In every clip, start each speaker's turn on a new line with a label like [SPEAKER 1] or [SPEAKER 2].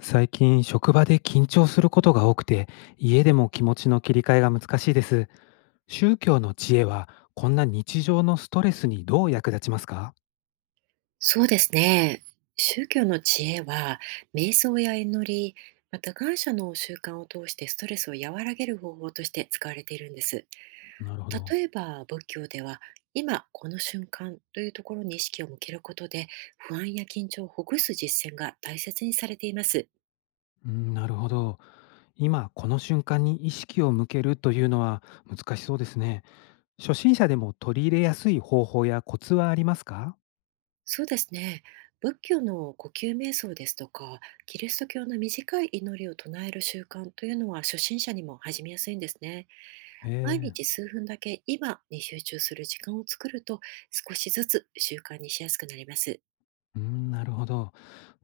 [SPEAKER 1] 最近職場で緊張することが多くて、家でも気持ちの切り替えが難しいです。宗教の知恵は、こんな日常のストレスにどう役立ちますか？
[SPEAKER 2] そうですね。宗教の知恵は、瞑想や祈り、また感謝の習慣を通してストレスを和らげる方法として使われているんです。
[SPEAKER 1] なるほど。
[SPEAKER 2] 例えば仏教では、今この瞬間というところに意識を向けることで、不安や緊張をほぐす実践が大切にされています。
[SPEAKER 1] うん、なるほど。今この瞬間に意識を向けるというのは難しそうですね。初心者でも取り入れやすい方法やコツはありますか？
[SPEAKER 2] そうですね。仏教の呼吸瞑想ですとか、キリスト教の短い祈りを唱える習慣というのは初心者にも始めやすいんですね。毎
[SPEAKER 1] え
[SPEAKER 2] 日
[SPEAKER 1] え。
[SPEAKER 2] 数分だけ今に集中する時間を作ると、少しずつ習慣にしやすくなります。
[SPEAKER 1] うん、なるほど。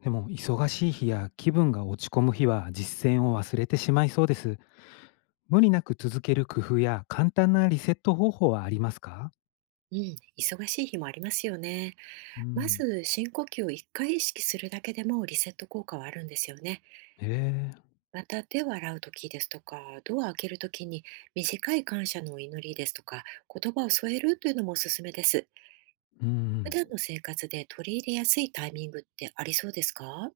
[SPEAKER 1] でも忙しい日や気分が落ち込む日は実践を忘れてしまいそうです。無理なく続ける工夫や簡単なリセット方法はありますか？
[SPEAKER 2] うん、忙しい日もありますよね。
[SPEAKER 1] う
[SPEAKER 2] ま
[SPEAKER 1] ん、
[SPEAKER 2] ず深呼吸を1回意識するだけでもリセット効果はあるんですよね。
[SPEAKER 1] へえ、
[SPEAKER 2] また手を洗う時ですとか、ドアを開ける時に短い感謝のお祈りですとか、言葉を添えるというのもおすすめです。
[SPEAKER 1] うんう
[SPEAKER 2] 普
[SPEAKER 1] ん。
[SPEAKER 2] 段の生活で取り入れやすいタイミングってありそうですか？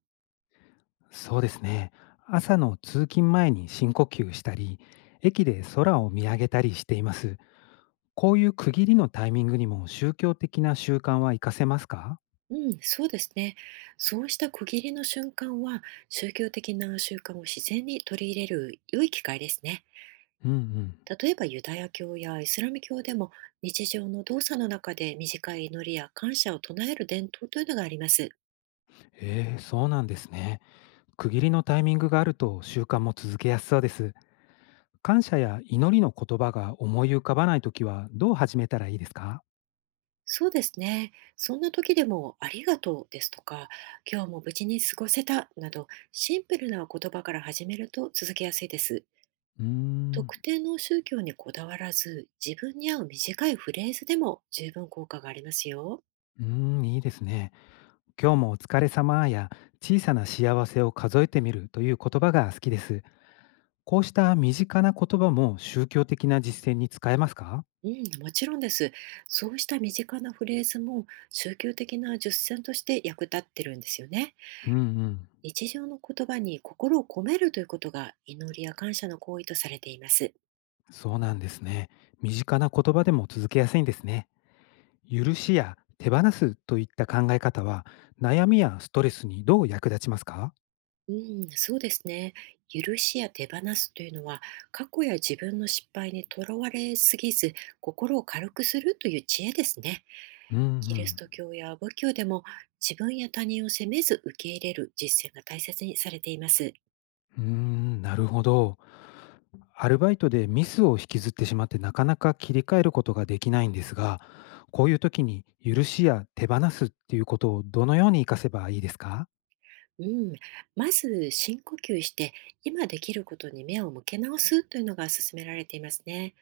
[SPEAKER 1] そうですね。朝の通勤前に深呼吸したり、駅で空を見上げたりしています。こういう区切りのタイミングにも宗教的な習慣は活かせますか？
[SPEAKER 2] うん、そうですね。そうした区切りの瞬間は、宗教的な習慣を自然に取り入れる良い機会ですね。
[SPEAKER 1] うんうん。
[SPEAKER 2] 例えばユダヤ教やイスラム教でも、日常の動作の中で短い祈りや感謝を唱える伝統というのがあります。
[SPEAKER 1] ええ、そうなんですね。区切りのタイミングがあると習慣も続けやすそうです。感謝や祈りの言葉が思い浮かばないときはどう始めたらいいですか？
[SPEAKER 2] そうですね。そんな時でもありがとうですとか、今日も無事に過ごせたなど、シンプルな言葉から始めると続けやすいです。
[SPEAKER 1] うーん。
[SPEAKER 2] 特定の宗教にこだわらず、自分に合う短いフレーズでも十分効果がありますよ。
[SPEAKER 1] うーん、いいですね。今日もお疲れ様や小さな幸せを数えてみるという言葉が好きです。こうした身近な言葉も宗教的な実践に使えますか？
[SPEAKER 2] うん、もちろんです。そうした身近なフレーズも宗教的な実践として役立ってるんですよね。
[SPEAKER 1] うんうん。
[SPEAKER 2] 日常の言葉に心を込めるということが祈りや感謝の行為とされています。
[SPEAKER 1] そうなんですね。身近な言葉でも続けやすいんですね。許しや手放すといった考え方は悩みやストレスにどう役立ちますか？
[SPEAKER 2] うん、そうですね。許しや手放すというのは、過去や自分の失敗にとらわれすぎず、心を軽くするという知恵ですね。
[SPEAKER 1] うんう
[SPEAKER 2] キリス
[SPEAKER 1] ん。
[SPEAKER 2] ト教や仏教でも、自分や他人を責めず受け入れる実践が大切にされています。
[SPEAKER 1] うーん、なるほど。アルバイトでミスを引きずってしまってなかなか切り替えることができないんですが、こういう時に許しや手放すっていうことをどのように活かせばいいですか？
[SPEAKER 2] うん、まず深呼吸して今できることに目を向け直すというのが勧められていますね。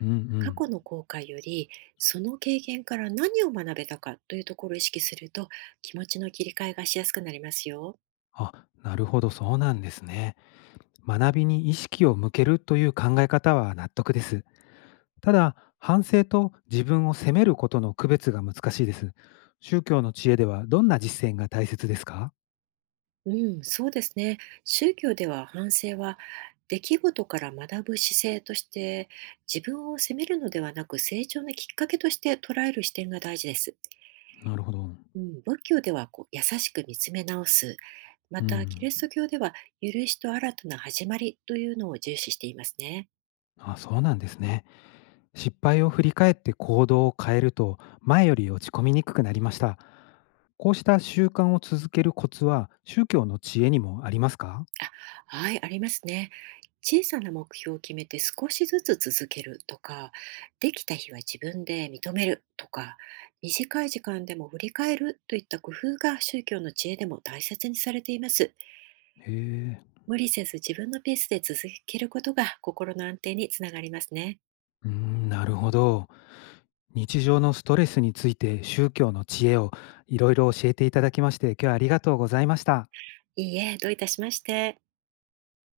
[SPEAKER 1] うんう
[SPEAKER 2] 過
[SPEAKER 1] ん。
[SPEAKER 2] 去の後悔より、その経験から何を学べたかというところを意識すると、気持ちの切り替えがしやすくなりますよ。
[SPEAKER 1] あ、なるほど、そうなんですね。学びに意識を向けるという考え方は納得です。ただ、反省と自分を責めることの区別が難しいです。宗教の知恵ではどんな実践が大切ですか？
[SPEAKER 2] うん、そうですね。宗教では反省は、出来事から学ぶ姿勢として、自分を責めるのではなく成長のきっかけとして捉える視点が大事です。
[SPEAKER 1] なるほど。
[SPEAKER 2] うん、仏教ではこう優しく見つめ直す、ま
[SPEAKER 1] う
[SPEAKER 2] たキ
[SPEAKER 1] ん。
[SPEAKER 2] リスト教では許しと新たな始まりというのを重視していますね。
[SPEAKER 1] あ、そうなんですね。失敗を振り返って行動を変えると前より落ち込みにくくなりました。こうした習慣を続けるコツは宗教の知恵にもありますか？
[SPEAKER 2] あ、はい、ありますね。小さな目標を決めて少しずつ続けるとか、できた日は自分で認めるとか、短い時間でも振り返るといった工夫が宗教の知恵でも大切にされています。
[SPEAKER 1] へえ。
[SPEAKER 2] 無理せず自分のペースで続けることが心の安定につながりますね。
[SPEAKER 1] うーん、なるほど。日常のストレスについて宗教の知恵をいろいろ教えていただきまして、今日はありがとうございました。
[SPEAKER 2] いいえ、どういたしまして。